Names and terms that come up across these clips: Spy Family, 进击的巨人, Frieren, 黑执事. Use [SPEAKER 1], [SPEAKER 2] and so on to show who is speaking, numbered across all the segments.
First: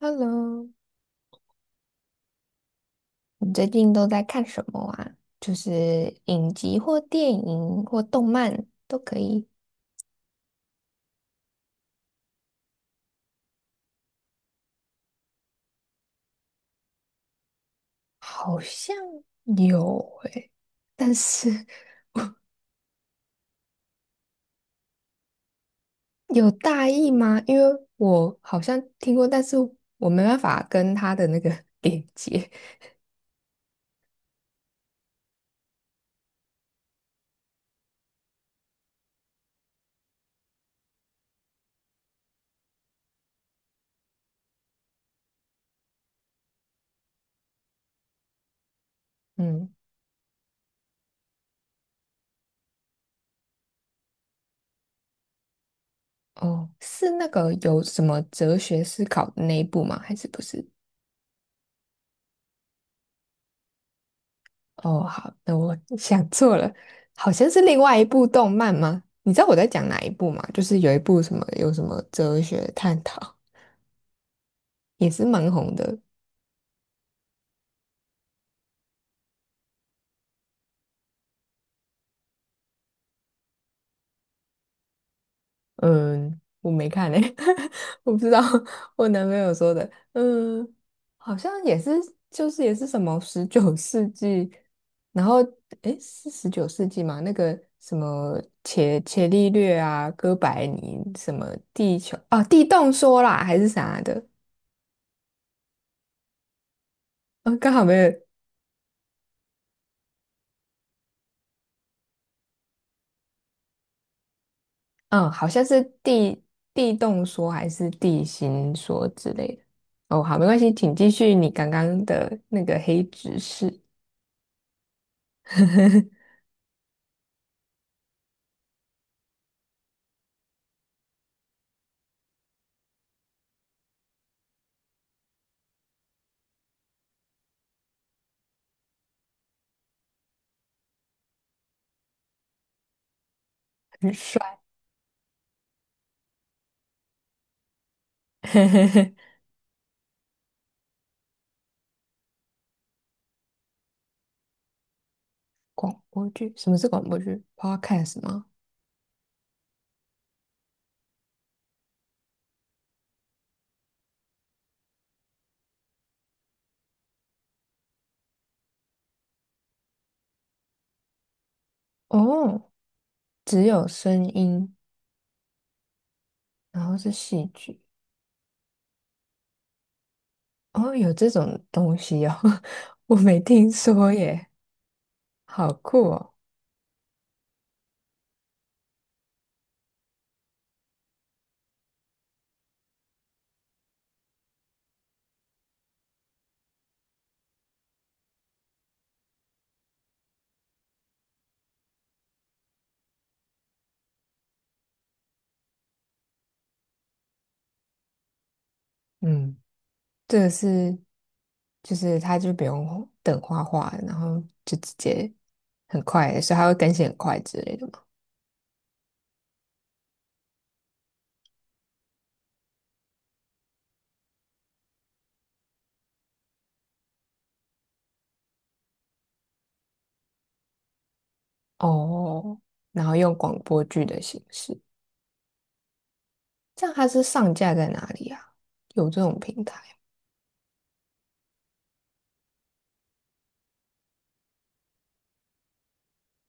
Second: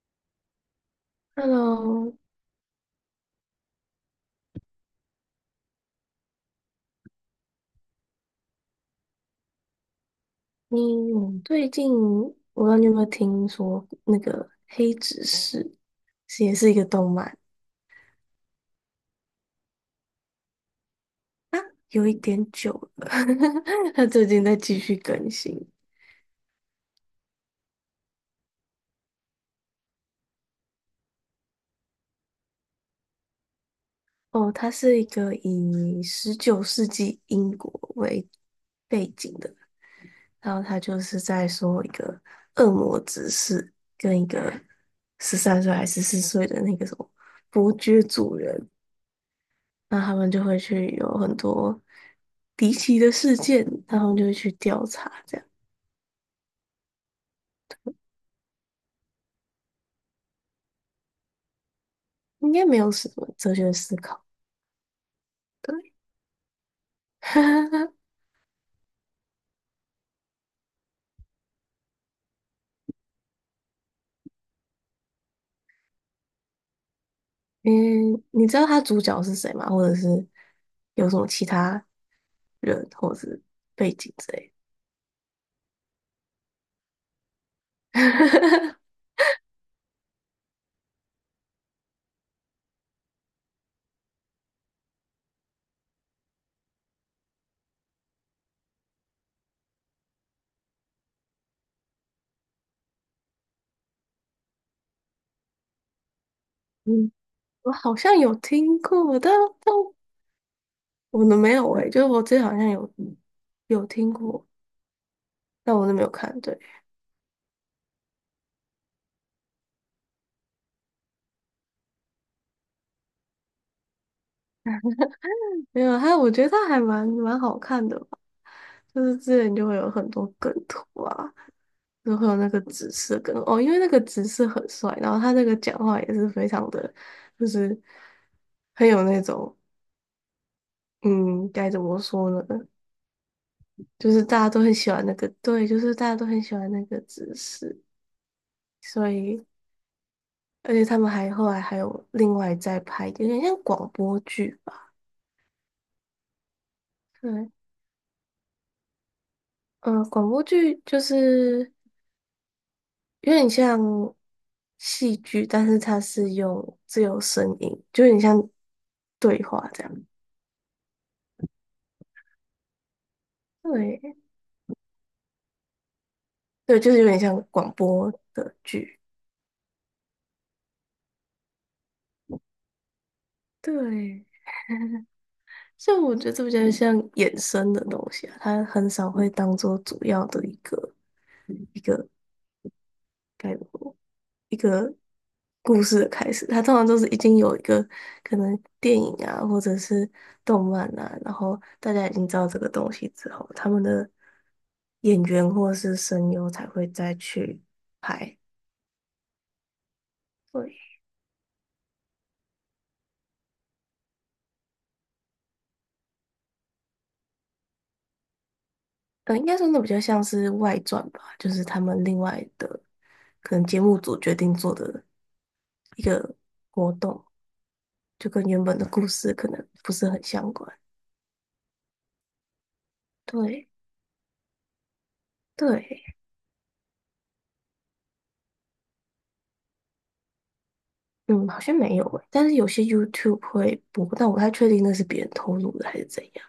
[SPEAKER 1] Hello，
[SPEAKER 2] Hello，
[SPEAKER 1] 你最近都在看什么啊？就是影集或电影或动漫都可以。
[SPEAKER 2] 你最近我不知道你有没有听说那个《黑执事》是也是一个动漫
[SPEAKER 1] 好像有诶、但是
[SPEAKER 2] 啊，有一点久了，它最近在继续更新
[SPEAKER 1] 有大意吗？因为我好像听过，但是我没办法跟他的那个 连接。
[SPEAKER 2] 哦。它是一个以19世纪英国为背景的，然后它就是在说一个恶魔执事跟一个13岁还是14岁的那个什么伯爵主人
[SPEAKER 1] 嗯，
[SPEAKER 2] 那他们就会去有很多离奇的事件，他们就会去调查，这样
[SPEAKER 1] 哦，是那个有什么哲学思考的那一部吗？还是不是？
[SPEAKER 2] 应该没有什么哲学思考。
[SPEAKER 1] 哦，好那我
[SPEAKER 2] 对，
[SPEAKER 1] 想错了，好像是另 外一部动漫吗？你知道我在讲哪一部吗？就是有一部什么有什么哲学探讨，也是蛮红的。
[SPEAKER 2] 嗯，你知道他主角是谁吗？或者是有什么其他人或者是背景之类
[SPEAKER 1] 嗯，我没看诶、
[SPEAKER 2] 的？
[SPEAKER 1] 我不知道 我男朋友说的。嗯，好像也是，就是也是什么十九世纪，然后诶，是十九世纪吗？那个什么伽利略啊，哥白尼什么地球啊，地动说啦，还是啥的？
[SPEAKER 2] 嗯，
[SPEAKER 1] 啊，
[SPEAKER 2] 我
[SPEAKER 1] 刚好没
[SPEAKER 2] 好
[SPEAKER 1] 有，
[SPEAKER 2] 像有听过，但我的没有诶、就是我之前好像有听过，
[SPEAKER 1] 嗯，好像
[SPEAKER 2] 但
[SPEAKER 1] 是
[SPEAKER 2] 我都没有看。
[SPEAKER 1] 地
[SPEAKER 2] 对。
[SPEAKER 1] 地动说还是地心说之类的。哦，好，没关系，请继续你刚刚的那个黑执事，
[SPEAKER 2] 没有，还我 觉得他还蛮好看的吧，就是之前就会有很多梗图啊，就会有那个紫色梗哦，因为那个紫色很帅，然后他那个讲话也是非常的，就是很有那种，嗯，该怎么说呢？就
[SPEAKER 1] 很
[SPEAKER 2] 是大家
[SPEAKER 1] 帅。
[SPEAKER 2] 都很喜欢那个，对，就是大家都很喜欢那个紫色，所 以而且他们还后来还有另外再拍，有点像广播剧吧，
[SPEAKER 1] 广播剧，什么是广播剧
[SPEAKER 2] 对。
[SPEAKER 1] ？Podcast 吗？
[SPEAKER 2] 嗯，广播剧就是有点像戏剧，但是它是用自由声音，就有点像对话这样。
[SPEAKER 1] 哦，只有
[SPEAKER 2] 对，
[SPEAKER 1] 声音，
[SPEAKER 2] 对，
[SPEAKER 1] 然
[SPEAKER 2] 就
[SPEAKER 1] 后
[SPEAKER 2] 是有
[SPEAKER 1] 是
[SPEAKER 2] 点像
[SPEAKER 1] 戏
[SPEAKER 2] 广
[SPEAKER 1] 剧。
[SPEAKER 2] 播的剧。
[SPEAKER 1] 哦，有这种东西哦，我没听说
[SPEAKER 2] 对，
[SPEAKER 1] 耶，好
[SPEAKER 2] 所以
[SPEAKER 1] 酷
[SPEAKER 2] 我觉得
[SPEAKER 1] 哦。
[SPEAKER 2] 这比较像衍生的东西啊，它很少会当做主要的一个概括。故事的开始，它通常都是已经有一个可能电影啊，或者是动漫啊，然后大家已经知道这个东西之后，他们的演员或者是声优才会再去拍。
[SPEAKER 1] 嗯。这个
[SPEAKER 2] 对，
[SPEAKER 1] 是就是他就不用等画画，然后就直接很快，所以他会更新很快之类的嘛。
[SPEAKER 2] 应该说那比较像是外传吧，就是他们另外的可能节目组决定做的一个活动，就跟原本的故事可能不是很相关。
[SPEAKER 1] 哦，然后用广
[SPEAKER 2] 对
[SPEAKER 1] 播剧的形式，
[SPEAKER 2] 对。
[SPEAKER 1] 这样它是上架在哪里啊？有这种平台？
[SPEAKER 2] 嗯，好像没有诶，但是有些 YouTube 会播，但我不太确定那是别人透露的还是怎样。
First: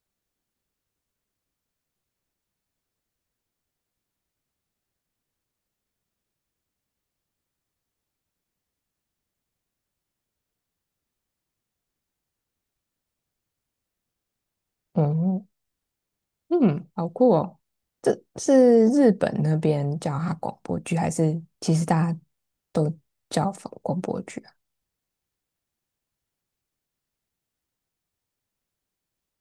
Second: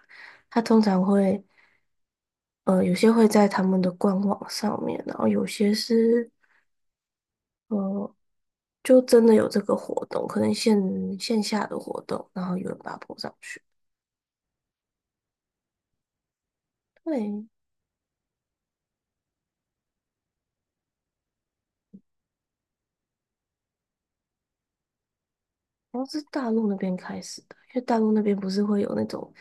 [SPEAKER 2] 他通常会，有些会在他们的官网上面，然后有些是，呃，就真的有这个活动，可能线下的活动，然后有人把它播上去。
[SPEAKER 1] 嗯嗯，好酷
[SPEAKER 2] 对，
[SPEAKER 1] 哦！这是日本那边叫它广播剧，还是其实大家都叫广播剧啊？
[SPEAKER 2] 好像是大陆那边开始的，因为大陆那边不是会有那种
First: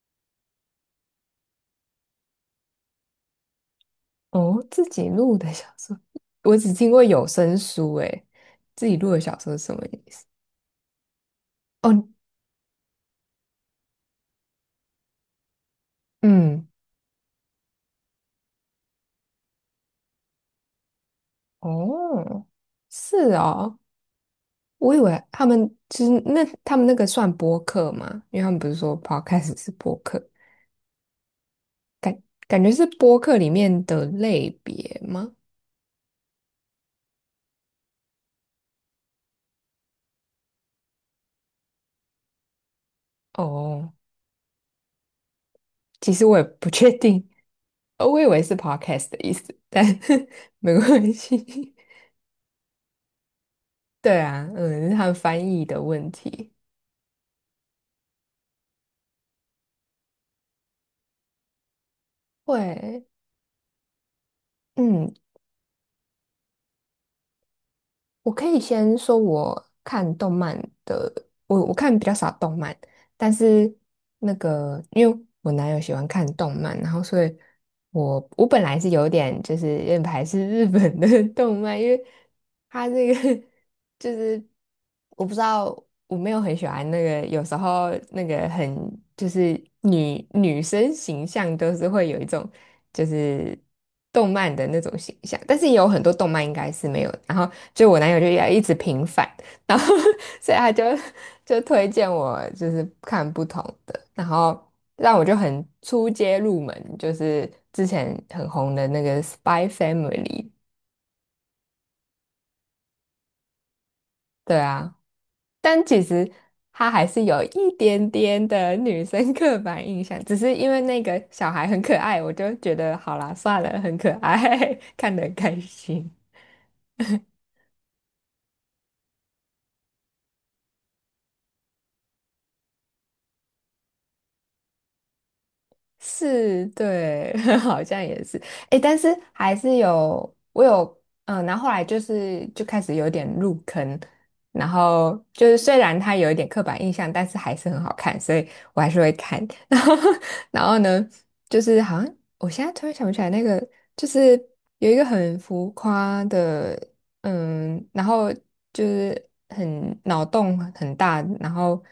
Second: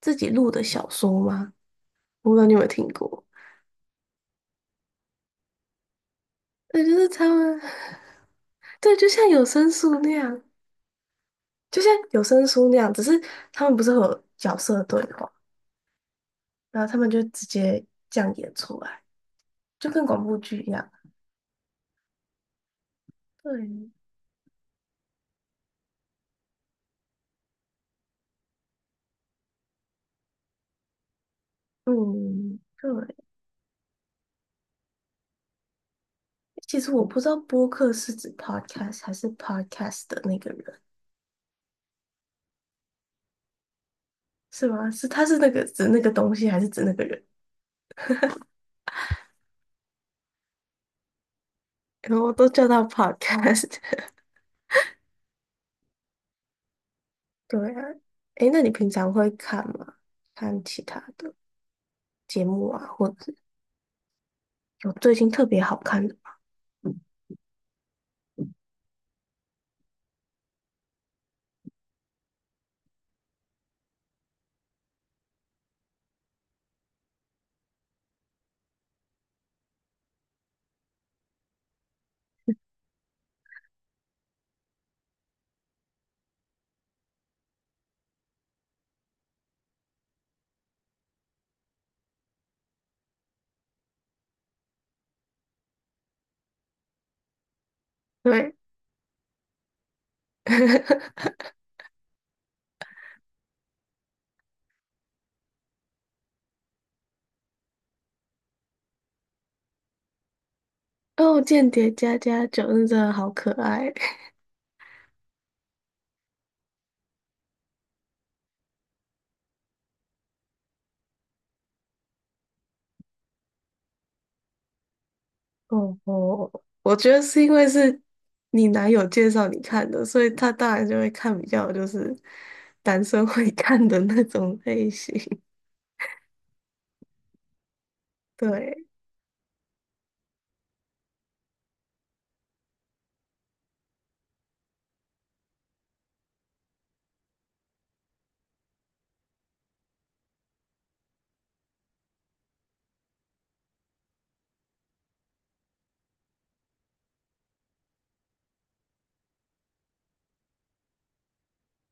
[SPEAKER 2] 自己录的小说吗？我不知道你有没有听过，
[SPEAKER 1] 哦，自己录的小说，我只
[SPEAKER 2] 对，
[SPEAKER 1] 听
[SPEAKER 2] 就
[SPEAKER 1] 过
[SPEAKER 2] 是
[SPEAKER 1] 有
[SPEAKER 2] 他
[SPEAKER 1] 声
[SPEAKER 2] 们，
[SPEAKER 1] 书，诶，自己
[SPEAKER 2] 对，就
[SPEAKER 1] 录的
[SPEAKER 2] 像
[SPEAKER 1] 小
[SPEAKER 2] 有
[SPEAKER 1] 说是
[SPEAKER 2] 声
[SPEAKER 1] 什么
[SPEAKER 2] 书
[SPEAKER 1] 意
[SPEAKER 2] 那
[SPEAKER 1] 思？
[SPEAKER 2] 样。就像
[SPEAKER 1] 哦，
[SPEAKER 2] 有声书那样，只是他们不是会有角色对话，
[SPEAKER 1] 嗯，
[SPEAKER 2] 然后他们就直接这样演出来，就跟广播剧一样。
[SPEAKER 1] 哦，是哦，
[SPEAKER 2] 对，
[SPEAKER 1] 我以为他们就是那他们那个算播客吗？因为他们不是说 podcast 是播客，感
[SPEAKER 2] 嗯，
[SPEAKER 1] 感觉是
[SPEAKER 2] 对。
[SPEAKER 1] 播客里面的类别吗？
[SPEAKER 2] 其实我不知道播客是指 podcast 还是 podcast 的那个人，
[SPEAKER 1] 哦，
[SPEAKER 2] 是吗？是他是那个指那个
[SPEAKER 1] 其实
[SPEAKER 2] 东
[SPEAKER 1] 我也
[SPEAKER 2] 西，还是
[SPEAKER 1] 不
[SPEAKER 2] 指
[SPEAKER 1] 确
[SPEAKER 2] 那个人？
[SPEAKER 1] 定，我以为是 podcast 的意思，但 没关系。
[SPEAKER 2] 然后我都叫他 podcast。
[SPEAKER 1] 对啊，嗯，是他们翻译的问题。
[SPEAKER 2] 对啊，诶，那你平常会看吗？看其他的节目啊，
[SPEAKER 1] 会，
[SPEAKER 2] 或者有
[SPEAKER 1] 嗯，
[SPEAKER 2] 最近特别好看的吗？
[SPEAKER 1] 我可以先说我看动漫的，我看比较少动漫。但是那个，因为我男友喜欢看动漫，然后所以我本来是有点就是有点排斥日本的 动漫，因为他这个 就是我不知道，我没有很喜欢那个，有时候那个很就是女生形象都是会有一种就是动漫的那种形象，但是也有很多动漫应该是没有的然后就我男友就要
[SPEAKER 2] 对。
[SPEAKER 1] 一直平反。然后 所以他就 推荐我就是看不同的，然后让我就很出街入门，就是之前很红的那个《Spy Family》，
[SPEAKER 2] 哦，间谍加加九那真的好可爱。
[SPEAKER 1] 对啊，但其实他还是有一点点的女生刻板印象，只是因为那个小孩很可爱，我就觉得好啦，算了，很可爱，看得很开
[SPEAKER 2] 哦
[SPEAKER 1] 心。
[SPEAKER 2] 哦，我觉得是因为是你男友介绍你看的，所以他当然就会看比较就是男生会看的那种类型。
[SPEAKER 1] 是，对，好像也 是，诶，
[SPEAKER 2] 对，
[SPEAKER 1] 但是还是有，我有，嗯，然后后来就是就开始有点入坑，然后就是虽然它有一点刻板印象，但是还是很好看，所以我还是会看。然后，然后呢，就是好像我现在突然想不起来那个，就是有一个很浮夸的，嗯，然后就是很脑洞很大，然后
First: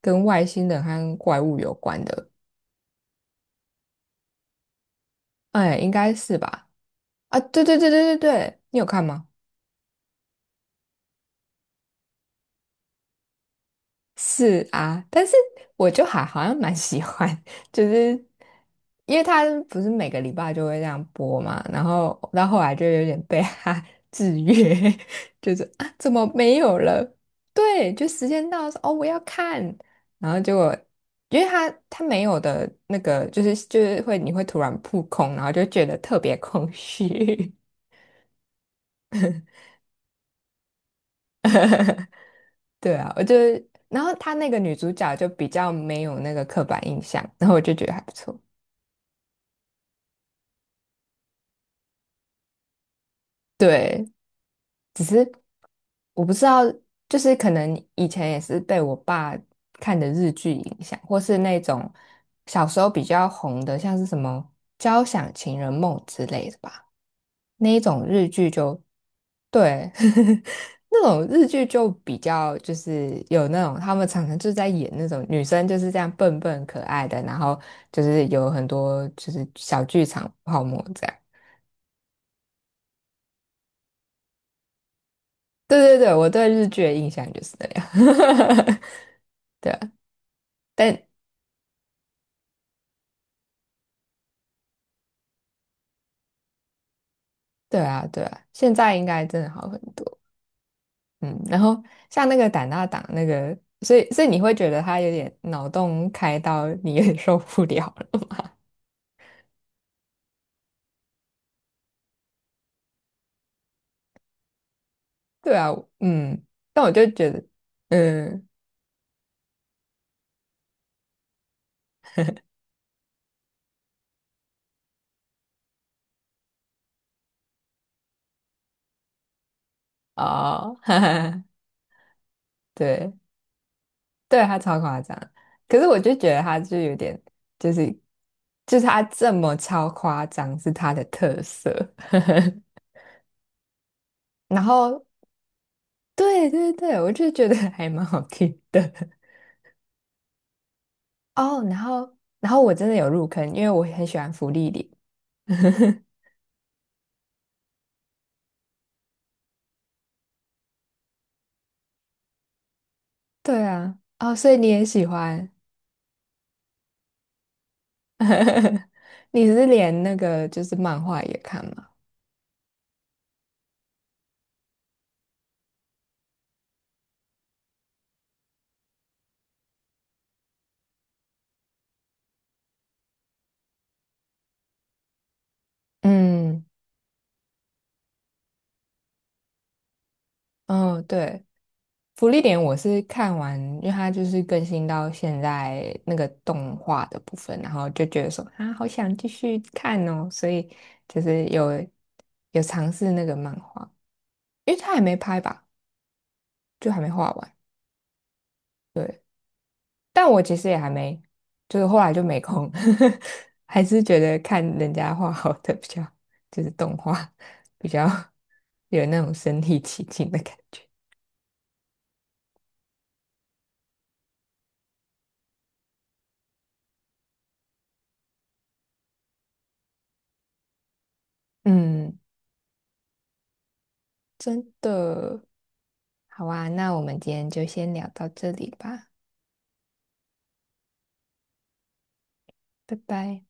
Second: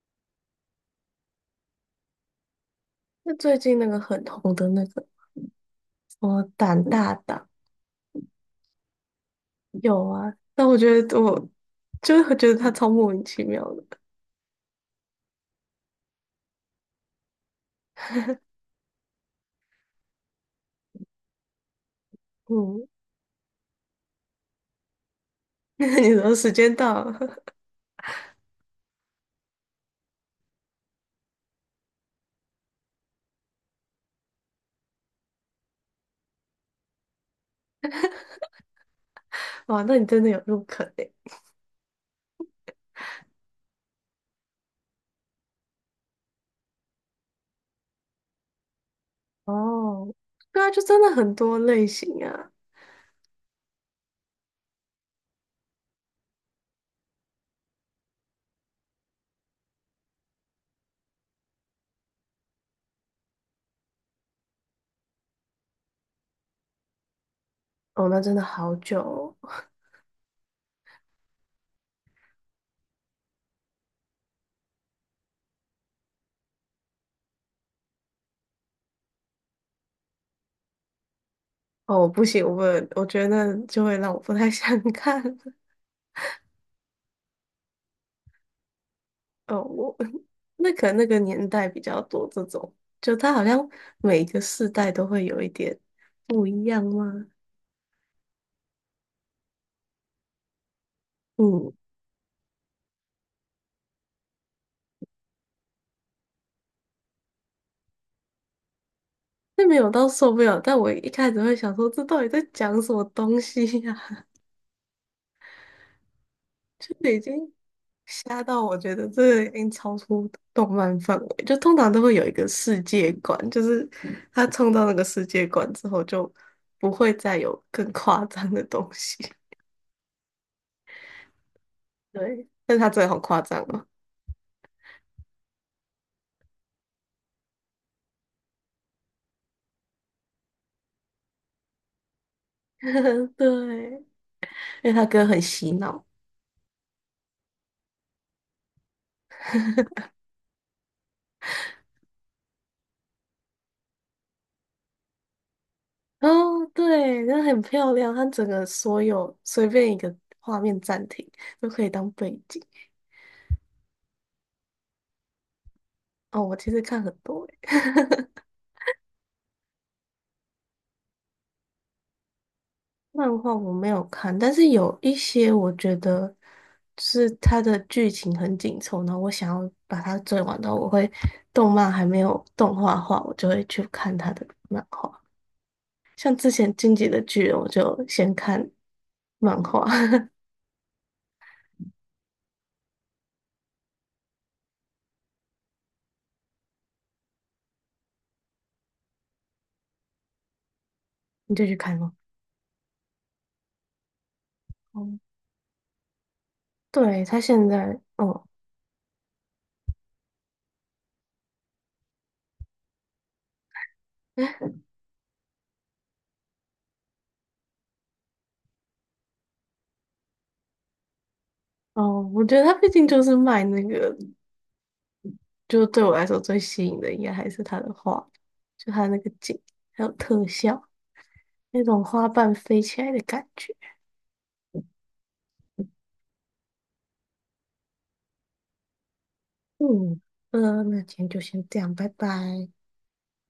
[SPEAKER 1] 跟外星人和怪物有关的。
[SPEAKER 2] 那最近那个很红的那个
[SPEAKER 1] 哎，应该
[SPEAKER 2] 什
[SPEAKER 1] 是
[SPEAKER 2] 么
[SPEAKER 1] 吧？
[SPEAKER 2] 胆大
[SPEAKER 1] 啊，
[SPEAKER 2] 党
[SPEAKER 1] 对对对对对对，你有看吗？
[SPEAKER 2] 有啊，但我觉得我就会觉得他超莫名其妙的。
[SPEAKER 1] 是啊，但是我就还好像蛮喜欢，就是因为他不是每个礼拜就会这样播嘛，然后到后来就
[SPEAKER 2] 嗯，
[SPEAKER 1] 有点被他 制约，就是
[SPEAKER 2] 那
[SPEAKER 1] 啊，怎
[SPEAKER 2] 你
[SPEAKER 1] 么
[SPEAKER 2] 说时
[SPEAKER 1] 没
[SPEAKER 2] 间
[SPEAKER 1] 有
[SPEAKER 2] 到
[SPEAKER 1] 了？
[SPEAKER 2] 了，
[SPEAKER 1] 对，就时间到说哦，我要看，然后结果因为他没有的那个，就是会你会突然扑空，然后就觉得特别空虚。
[SPEAKER 2] 哇，那你真的有入坑诶。
[SPEAKER 1] 对啊，我就，然后她那个女主角就比较没有那个刻板印象，然后我就觉得还不错。
[SPEAKER 2] 哦，对啊，就真的很多类型啊。
[SPEAKER 1] 对，我不知道，就是可能以前也是被我爸看的日剧影响，或是那种小时候比较红的，像是什么《交响情人梦》之类的吧，那一种
[SPEAKER 2] 哦，那
[SPEAKER 1] 日
[SPEAKER 2] 真的
[SPEAKER 1] 剧
[SPEAKER 2] 好
[SPEAKER 1] 就
[SPEAKER 2] 久哦，
[SPEAKER 1] 对，那种日剧就比较就是有那种他们常常就是在演那种女生就是这样笨笨可爱的，然后就是有很多就是小剧场泡沫这样。
[SPEAKER 2] 哦，不行，我觉得就会让我不太想 看
[SPEAKER 1] 对对对，我对日剧的印象就是那样。
[SPEAKER 2] 哦，
[SPEAKER 1] 对啊，
[SPEAKER 2] 我那可能
[SPEAKER 1] 但
[SPEAKER 2] 那个年代比较多这种，就它好像每个世代都会有一点不一样吗？
[SPEAKER 1] 对啊，现在应该真的好很多。嗯，然
[SPEAKER 2] 嗯，
[SPEAKER 1] 后像那个胆大党那个，所以你会觉得他有点脑洞开到你有点受不了了。
[SPEAKER 2] 那没有到受不了，但我一开始会想说，这到底在讲什么东西呀、
[SPEAKER 1] 对啊，嗯，但我就
[SPEAKER 2] 就已
[SPEAKER 1] 觉
[SPEAKER 2] 经
[SPEAKER 1] 得。
[SPEAKER 2] 吓
[SPEAKER 1] 嗯，
[SPEAKER 2] 到我觉得这个已经超出动漫范围，就通常都会有一个世界观，就是他冲到那个世界观之后，就不会再有更夸张的东西。
[SPEAKER 1] 哦，哈哈，
[SPEAKER 2] 对，但是他真的
[SPEAKER 1] 对，
[SPEAKER 2] 好夸张哦，
[SPEAKER 1] 对他超夸张，可是我就觉得他就有点，就是就是他这么超夸张是他的特色，
[SPEAKER 2] 对，
[SPEAKER 1] 然
[SPEAKER 2] 因为
[SPEAKER 1] 后
[SPEAKER 2] 他歌很洗脑。
[SPEAKER 1] 对对对，我就觉得还蛮好听的 哦，然后我真的有入坑，因为我很喜欢芙莉莲，
[SPEAKER 2] 哦，对，那很漂亮，它整个所有随便一个画面暂停都可以当背景。
[SPEAKER 1] 对啊，哦，所以你也喜欢，
[SPEAKER 2] 哦，我其实看很多欸
[SPEAKER 1] 你是连那个就是漫画也看吗？
[SPEAKER 2] 漫画我没有看，但是有一些我觉得是它的剧情很紧凑，然后我想要把它追完的话，我会动漫还没有动画化，我就会去看它的漫画。像之
[SPEAKER 1] 嗯，
[SPEAKER 2] 前《进击的巨人》，我就先看漫画，
[SPEAKER 1] 哦，对。福利点我是看完，因为它就是更新到现在那个动画的部分，然后就觉得说啊，好想继续看哦，所以就是
[SPEAKER 2] 你就去看吗？
[SPEAKER 1] 有尝试那个漫画，因为它还没
[SPEAKER 2] 哦，
[SPEAKER 1] 拍吧，就还没
[SPEAKER 2] 对，
[SPEAKER 1] 画
[SPEAKER 2] 他
[SPEAKER 1] 完。
[SPEAKER 2] 现在，哦
[SPEAKER 1] 但我其实也还没，就是后来就没空，还是觉得看人家画好的比较，就是动画比较 有那种身临其境的感觉。
[SPEAKER 2] 哦，我觉得他毕竟就是卖那个，就对我来说最吸引的应该还是他的画，就他那个景，还有特效，那种
[SPEAKER 1] 嗯，
[SPEAKER 2] 花瓣飞起来的感觉。
[SPEAKER 1] 真的。好啊，那我们今天就先聊到这里吧，
[SPEAKER 2] 嗯，那今天就先这样，拜拜。
[SPEAKER 1] 拜拜。